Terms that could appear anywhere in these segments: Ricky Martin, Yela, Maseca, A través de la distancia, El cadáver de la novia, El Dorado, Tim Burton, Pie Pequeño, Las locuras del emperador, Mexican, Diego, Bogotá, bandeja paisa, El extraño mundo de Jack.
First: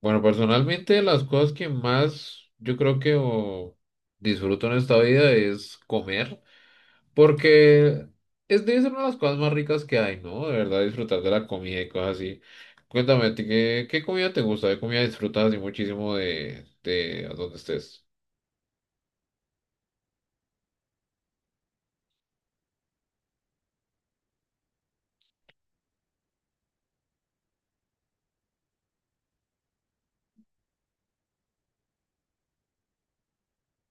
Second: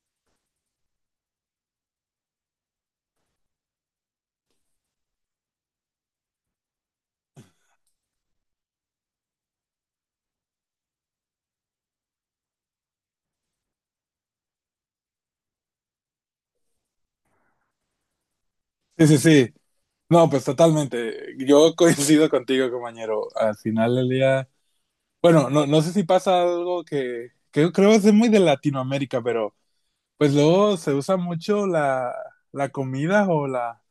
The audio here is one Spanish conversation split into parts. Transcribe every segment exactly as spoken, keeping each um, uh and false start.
Bueno, personalmente las cosas que más yo creo que o, disfruto en esta vida es comer, porque es de ser una de las cosas más ricas que hay, ¿no? De verdad, disfrutar de la comida y cosas así. Cuéntame, ¿a ti ¿qué, qué comida te gusta? ¿Qué comida disfrutas así muchísimo de, de donde estés? Sí, sí, sí. No, pues totalmente. Yo coincido contigo, compañero. Al final del día, bueno, no, no sé si pasa algo que, que yo creo es muy de Latinoamérica, pero pues luego se usa mucho la, la comida o la,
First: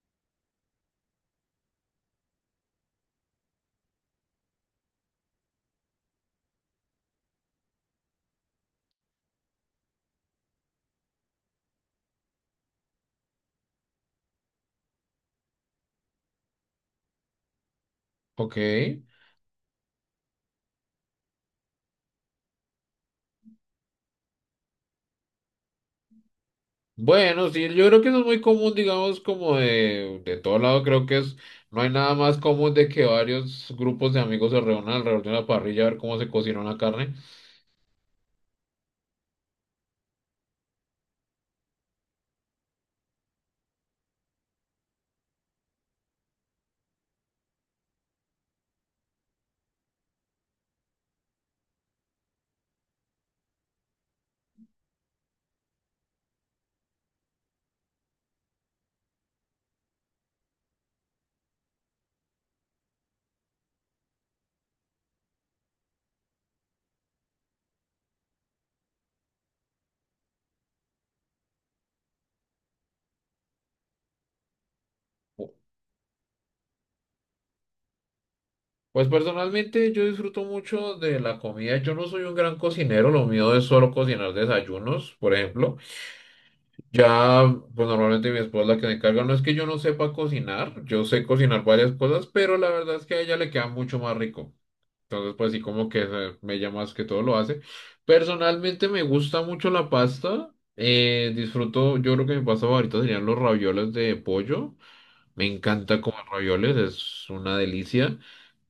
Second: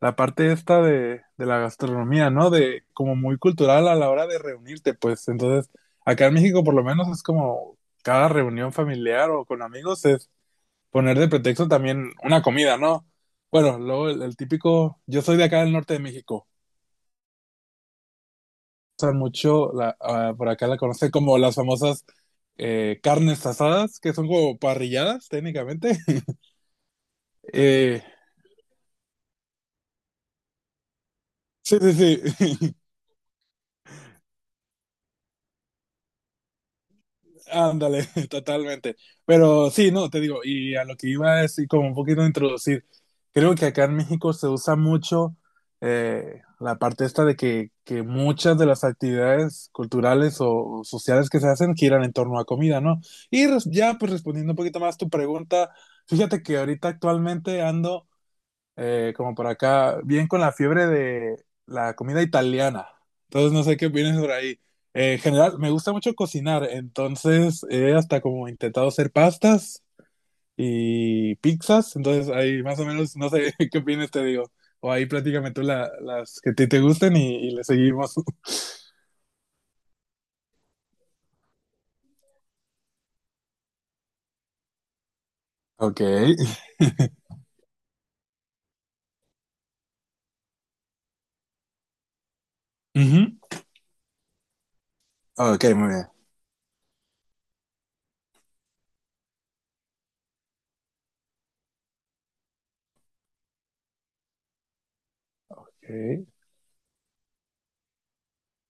la parte esta de, de la gastronomía, ¿no? De como muy cultural a la hora de reunirte, pues. Entonces, acá en México por lo menos es como cada reunión familiar o con amigos es poner de pretexto también una comida, ¿no? Bueno, luego el, el típico, yo soy de acá del norte de México, Ok. usan mucho, la, ah, por acá la conocen como las famosas eh, carnes asadas, que son como parrilladas técnicamente. Bueno, sí, yo creo Eh, que eso es muy común, digamos, como de, de todo lado, creo que es, sí, no hay nada sí, más común sí. de que varios grupos de amigos se reúnan alrededor de una parrilla a ver cómo se cocina una carne. Ándale, totalmente. Pero sí, no, te digo, y a lo que iba es decir, como un poquito introducir, creo que acá en México se usa mucho eh, la parte esta de que, que muchas de las actividades culturales o sociales que se hacen giran en torno a comida, ¿no? Y res- ya, pues respondiendo un poquito más tu pregunta, fíjate que ahorita actualmente ando eh, como por acá, bien con la fiebre de la comida italiana. Entonces no sé qué opinas por ahí. Eh, en general, me gusta mucho cocinar, entonces he hasta como intentado hacer pastas y pizzas, entonces ahí más o menos, no sé qué opinas, te digo. O ahí platícame tú la- las que a ti te gusten y, y le seguimos. Pues personalmente yo disfruto mucho de la comida. Yo no soy un gran cocinero, lo mío es solo cocinar desayunos, por ejemplo. Ok. Ya, pues normalmente mi esposa es la que se encarga. No es que yo no sepa cocinar, yo sé cocinar varias cosas, pero la verdad es que Ujú. a ella le queda mucho más rico. Entonces, pues sí, Ok, como muy que eh, ella más que todo lo hace. Personalmente me gusta mucho la pasta. Eh, disfruto, yo creo que mi pasta favorita serían los ravioles de pollo. Me encanta comer bien. ravioles, es una delicia.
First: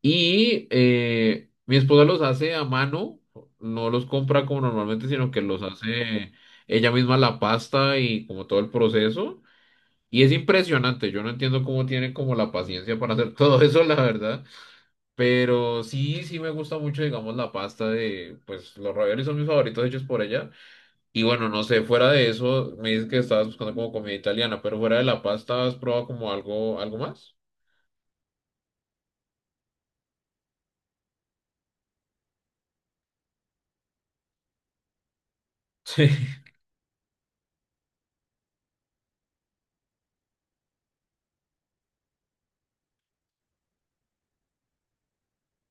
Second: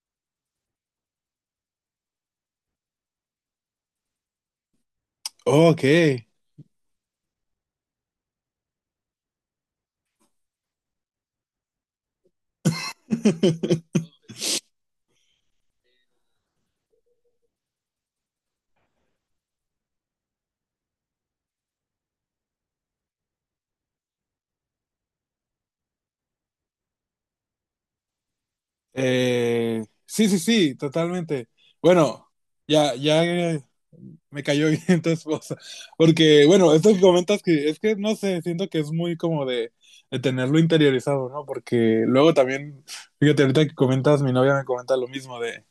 Y eh, mi esposa los hace a mano, no los compra como normalmente, sino que los Ok. hace ella misma la pasta y como todo el proceso. Y es impresionante, yo no entiendo cómo tiene como la paciencia para hacer todo eso, Ok. la verdad. Pero sí, sí me gusta mucho, digamos, la pasta de, pues los raviolis son mis favoritos hechos por ella. Y bueno, no sé, fuera de eso, me dices que estabas buscando como comida italiana, pero fuera de la pasta, ¿has probado como algo, algo más? Eh, sí, sí, sí, totalmente. Bueno, ya, ya eh, me cayó bien tu esposa. Sí, Porque, bueno, esto que comentas que es que no sé, siento que es muy como de, de tenerlo interiorizado, ¿no? Porque luego también, fíjate, ahorita que comentas, mi novia me comenta lo mismo de,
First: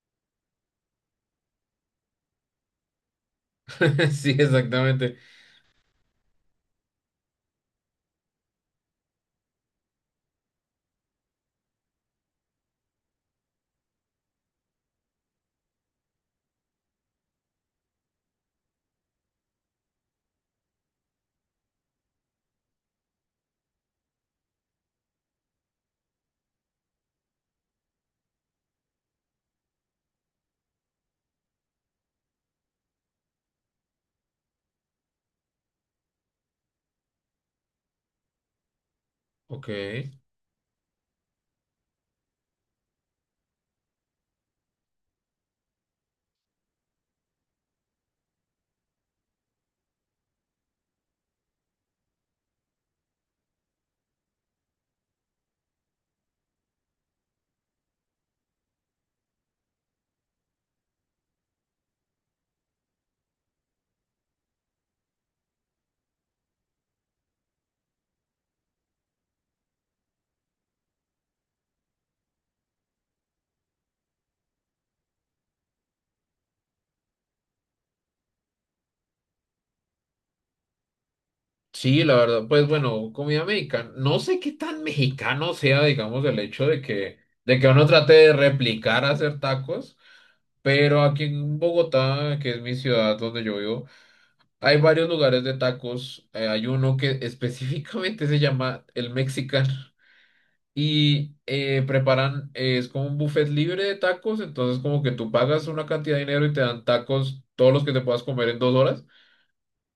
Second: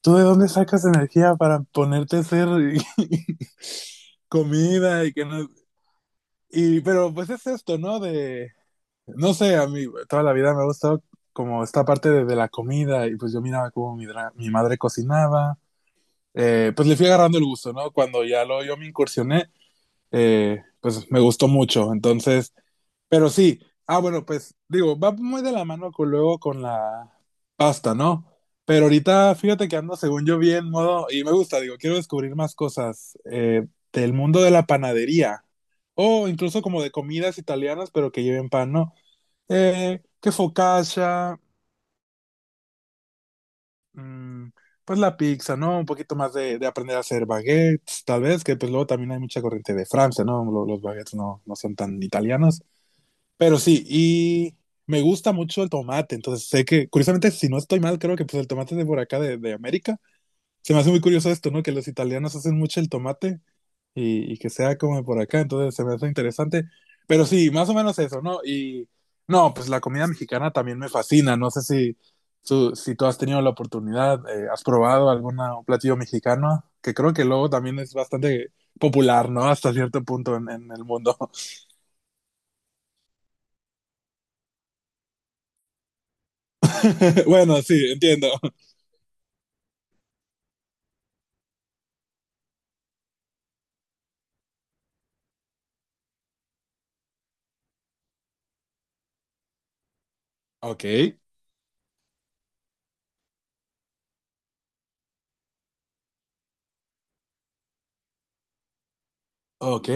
¿tú de dónde sacas energía para ponerte a hacer sí, comida y exactamente. que no... Y, pero pues es esto, ¿no? De, no sé, a mí toda la vida me ha gustado como esta parte de, de la comida y pues yo miraba cómo mi, dra- mi madre cocinaba. Eh, pues le fui agarrando el gusto, ¿no? Cuando ya lo yo me incursioné, eh, pues me gustó mucho. Entonces, pero sí, ah, bueno, pues digo, va muy de la mano con, luego con la pasta, ¿no? Pero ahorita fíjate que ando, según yo, bien modo, y me gusta, digo, quiero descubrir más cosas eh, del mundo de la panadería o incluso como de comidas italianas, pero que lleven pan, ¿no? Ok. Eh, que focaccia, mm, pues la pizza, ¿no? Un poquito más de, de aprender a hacer baguettes, tal vez, que pues luego también hay mucha corriente de Francia, ¿no? Lo- los, baguettes no, no son tan italianos, pero sí, y me gusta mucho el tomate, entonces sé que, curiosamente, si no estoy mal, creo que pues el tomate es de por acá, de, de América. Se me hace muy curioso esto, ¿no? Que los italianos hacen mucho el tomate y, y que sea como por acá, entonces se me hace interesante. Pero sí, más o menos eso, ¿no? Y no, pues la comida mexicana también me fascina, no sé si, tú- si tú has tenido la oportunidad, eh, has probado algún platillo mexicano, que creo que luego también es bastante popular, ¿no? Hasta cierto punto en, en el mundo. Sí, la verdad, pues bueno, comida mexicana. No sé qué tan mexicano sea, digamos, el hecho de que, de Bueno, que uno sí, trate entiendo. de replicar hacer tacos, pero aquí en Bogotá, que es mi ciudad donde yo vivo, hay varios lugares de tacos. Eh, hay uno que específicamente se llama el Mexican Ok, y eh, preparan, eh, es como un buffet libre de tacos, entonces como que tú pagas una cantidad de dinero y te dan tacos, todos los que te puedas comer en dos horas. ok.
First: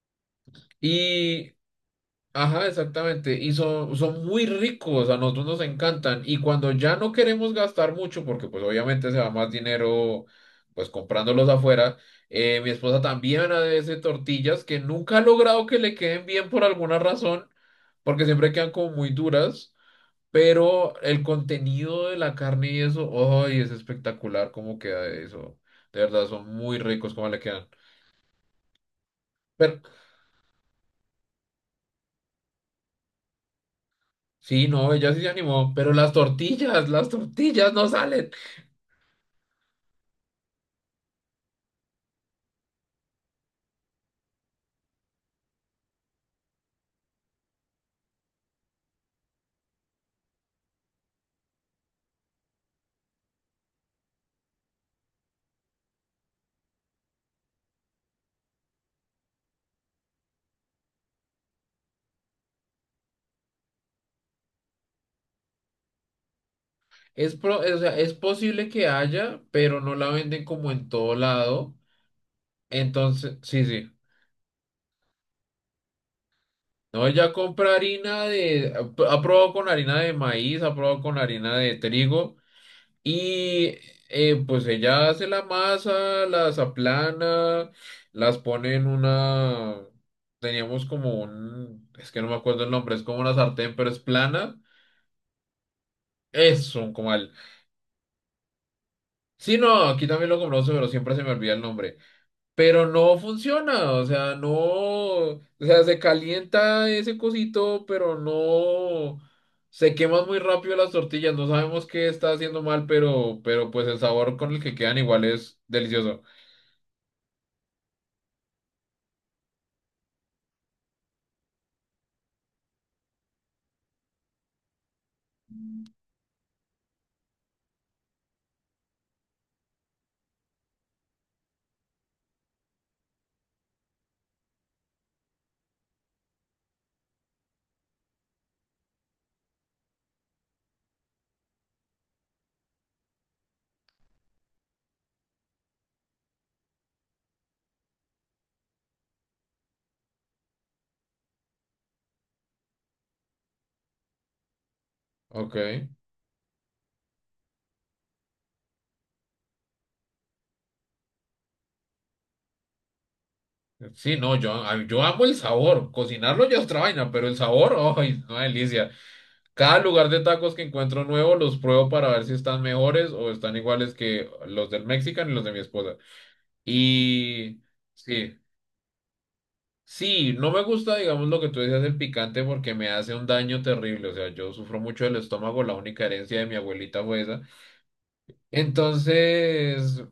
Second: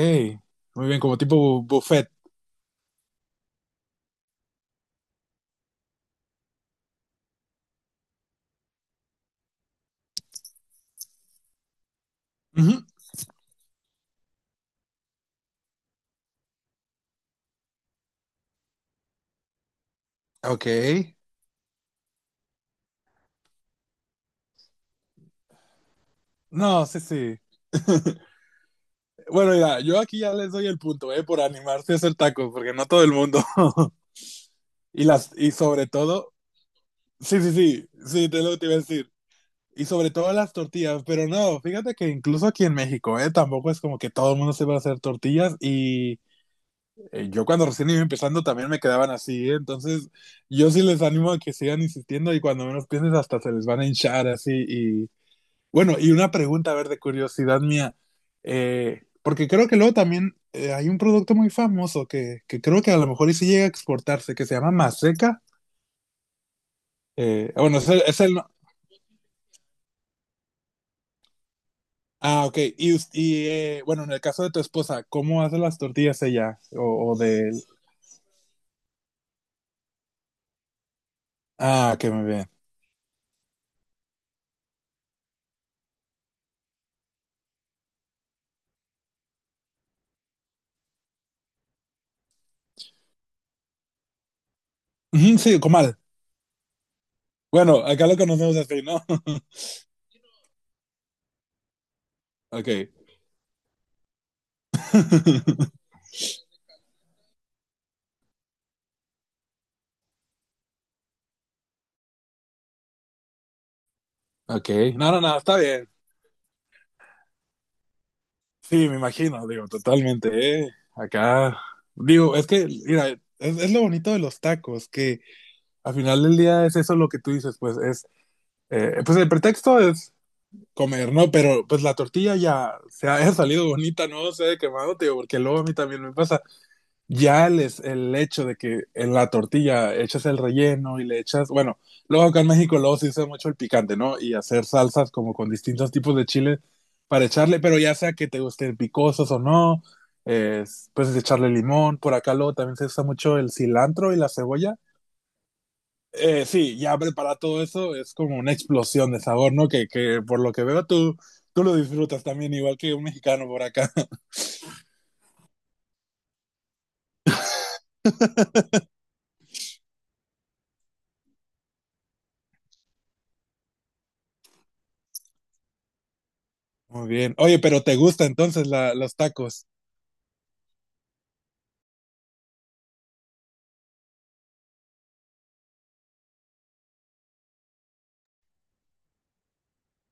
Muy bien, como Y tipo buffet. ajá, exactamente. Y son, son muy ricos, a nosotros nos encantan. Y cuando ya no queremos gastar mucho, porque pues obviamente se va más dinero pues comprándolos afuera, eh, mi Ujú. esposa también hace tortillas que nunca ha logrado que le queden bien por alguna razón, porque siempre quedan como muy duras, Ok. pero el contenido de la carne y eso, ¡ay, es espectacular cómo queda eso! De verdad, son muy No, sí, ricos cómo le sí. quedan. Bueno, Pero mira, yo aquí ya les doy el punto, ¿eh? Por animarse a hacer tacos, porque no todo el mundo. sí, no, Y ella sí se las, y animó, sobre pero las todo, tortillas, las sí, sí, tortillas no sí, sí, salen. te lo que te iba a decir. Y sobre todo las tortillas, pero no, fíjate que incluso aquí en México, ¿eh? Tampoco es como que todo el mundo se va a hacer tortillas y eh, yo cuando recién iba empezando también me quedaban así, ¿eh? Entonces, yo sí les animo a que sigan insistiendo y cuando menos pienses hasta se les van a hinchar así y bueno, y una pregunta, a ver, de curiosidad mía, eh, porque creo que luego también eh, hay un producto muy famoso que, que creo que a lo mejor y sí llega a exportarse, que se llama Maseca. Es, Eh, pro- ah, o bueno, es sea, el, es es el no- posible que haya, pero no la venden como en todo lado. ah, ok. Y, us- Entonces, y, sí, eh, sí. bueno, en el caso de tu esposa, ¿cómo hace las tortillas ella? No, O, o ella de... compra harina de... Ha probado con harina de maíz, ha probado con harina de Ah, que me trigo. bien. Y eh, pues ella hace la masa, las aplana, las pone en una... Teníamos como un... Es que no me acuerdo el nombre, es como una sartén, pero es plana. Ujú, sí, comal. Es un comal. Bueno, acá lo conocemos así, ¿no? Sí, no, aquí también lo compramos, pero siempre se me olvida el nombre. Ok. Pero no funciona, o sea, no, o sea, se calienta ese cosito, pero no, se queman muy rápido las tortillas, no sabemos qué está haciendo mal, pero, pero pues el sabor con el Ok. que quedan No, no, igual no, está es bien. delicioso. Sí, me imagino, digo, totalmente, ¿eh? Acá, digo, es que, mira, es, es lo bonito de los tacos, que al final del día es eso lo que tú dices, pues es, eh, pues el pretexto es comer, ¿no? Pero pues la tortilla ya se ha salido bonita, no se ha quemado, tío, porque luego a mí también me pasa. Ya el, es- el hecho de que en la tortilla echas el relleno y le echas, bueno, luego acá en México luego se usa mucho el picante, ¿no? Y hacer salsas como con distintos tipos de chile para echarle, pero ya sea que te gusten picosos o no, es, puedes echarle limón, por acá luego también se usa mucho el cilantro y la cebolla. Ok, Eh, sí, ya preparar todo eso es como una explosión de sabor, ¿no? Que, que por lo que veo tú, tú lo disfrutas también, igual que un mexicano por acá. sí, no, yo, a- yo amo el sabor, cocinarlo ya es otra vaina, pero el sabor, ay, una delicia. Cada lugar de tacos que encuentro nuevo los pruebo para ver si están mejores o están iguales que los del Mexican y los de mi esposa. Muy bien. Oye, Y... pero ¿te gusta Sí. entonces la, los tacos? Sí, no me gusta, digamos, lo que tú decías del picante porque me hace un daño terrible. O sea, yo sufro mucho del estómago, la única herencia de mi abuelita fue esa. Entonces,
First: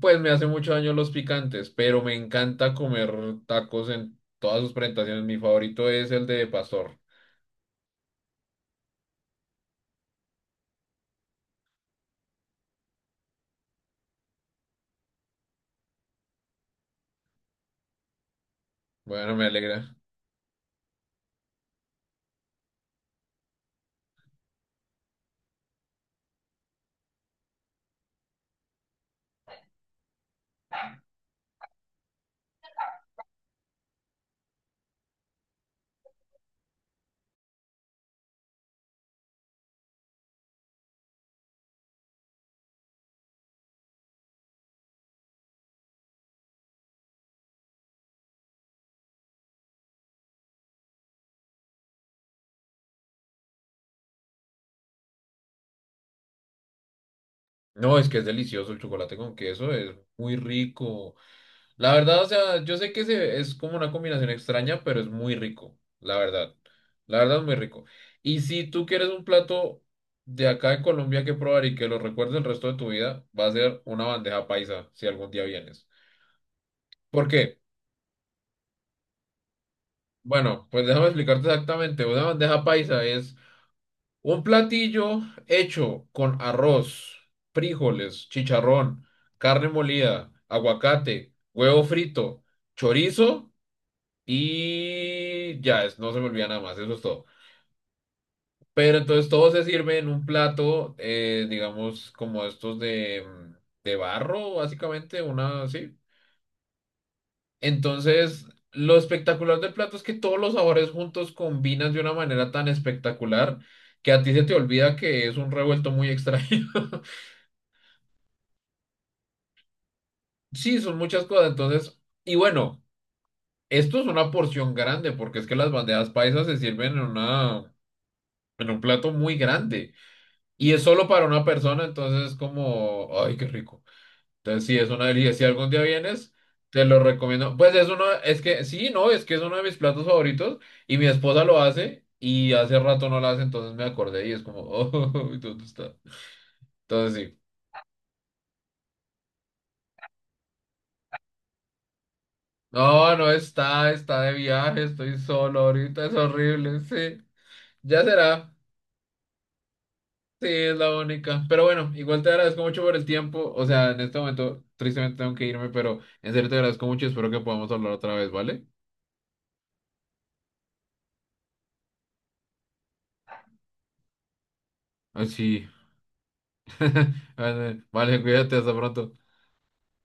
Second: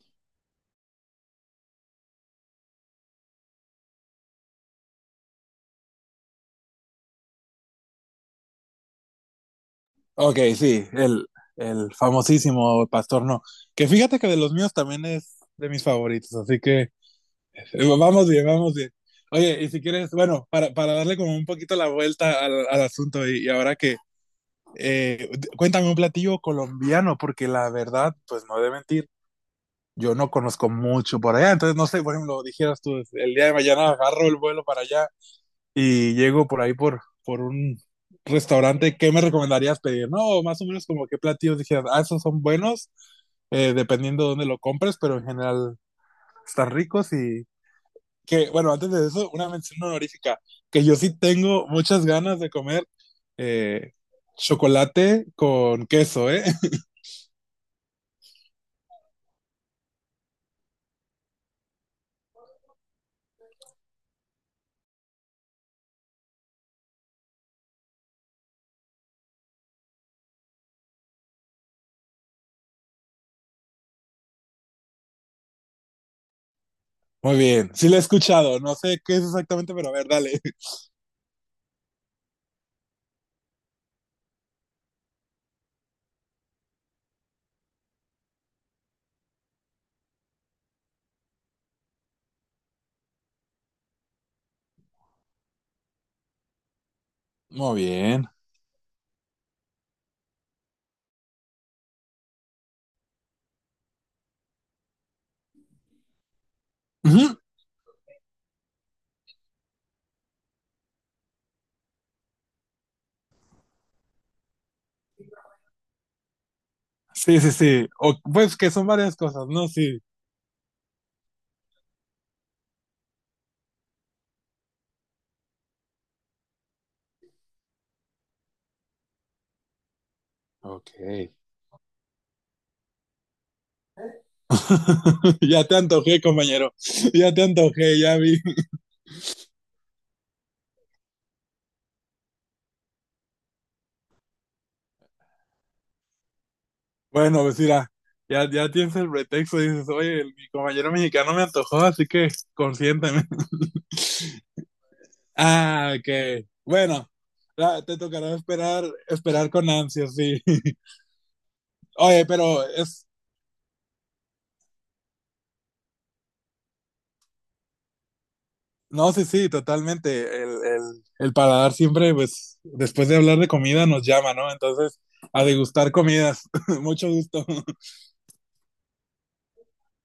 pues me hace mucho daño los picantes, pero me encanta comer tacos en todas sus presentaciones. Mi favorito es el de pastor. Ok, sí, el, el famosísimo Pastor No. Que fíjate que de los míos también es de mis favoritos, así que eh, vamos bien, vamos bien. Bueno, me Oye, y si alegra. quieres, bueno, para, para darle como un poquito la vuelta al, al asunto y, y ahora que, eh, d- cuéntame un platillo colombiano, porque la verdad, pues no he de mentir, yo no conozco mucho por allá, entonces no sé, por ejemplo, dijeras tú, el día de mañana agarro el vuelo para allá y llego por ahí por, por un restaurante, ¿qué me recomendarías pedir? No, más o menos como qué platillos dijeras, ah, esos son buenos, eh, dependiendo de dónde lo compres, pero en general están ricos y que, bueno, antes de eso, una mención honorífica, que yo sí tengo muchas ganas de comer eh, chocolate con queso, ¿eh? No, es que es delicioso el chocolate con queso, es muy rico. La verdad, o sea, yo sé que se- es como una combinación extraña, pero es muy rico, la verdad. La verdad es muy rico. Y si tú quieres un plato de acá de Colombia que probar y que lo recuerdes el resto de tu vida, va a ser una bandeja paisa, si algún día vienes. ¿Por Muy qué? bien, sí lo he escuchado, no sé qué es exactamente, pero a ver, dale. Bueno, pues déjame explicarte exactamente. Una bandeja paisa es un platillo hecho con arroz, frijoles, chicharrón, carne molida, aguacate, huevo frito, chorizo. Y ya, es- no se me olvida nada más, eso es todo. Muy bien. Pero entonces todo se sirve en un plato, eh, digamos, como estos de, de barro, básicamente, una así. Ujú. Entonces, lo espectacular del plato es que todos los sabores juntos combinan de una manera tan espectacular que a ti se te olvida que es un revuelto muy extraño. Sí, sí, sí. O, pues que son varias cosas, ¿no? Sí. Sí, son muchas cosas, entonces, y bueno, esto es una porción grande, porque es que las bandejas paisas se sirven en una, en un plato muy grande. Y es Ok. solo para una persona, entonces es como, ay, qué rico. Entonces, sí, es una delicia. Si ya algún te día antojé, vienes, compañero. te lo Ya te recomiendo. Pues es antojé, uno, ya vi. es que, sí, no, es que es uno de mis platos favoritos y mi esposa lo hace y hace rato no lo hace, entonces me acordé y es como, oh, ¿dónde está? Entonces, sí. Bueno, pues mira, ya, ya tienes el pretexto. Dices, oye, el- mi compañero mexicano me antojó, así que No, consiénteme. no está, está de viaje, estoy solo Ah, ahorita, es ok. horrible, Bueno, sí. la- te Ya tocará será. esperar, esperar con ansias, sí. Sí, es la única. Pero bueno, igual Oye, te agradezco pero mucho por el es. tiempo. O sea, en este momento, tristemente tengo que irme, pero en serio te agradezco mucho y espero que podamos hablar otra vez, ¿vale? No, sí, sí, totalmente. El, el, el paladar siempre, pues, después de hablar de comida, nos llama, ¿no? Entonces, Ah, a sí, degustar comidas. Mucho gusto. vale, cuídate, hasta pronto.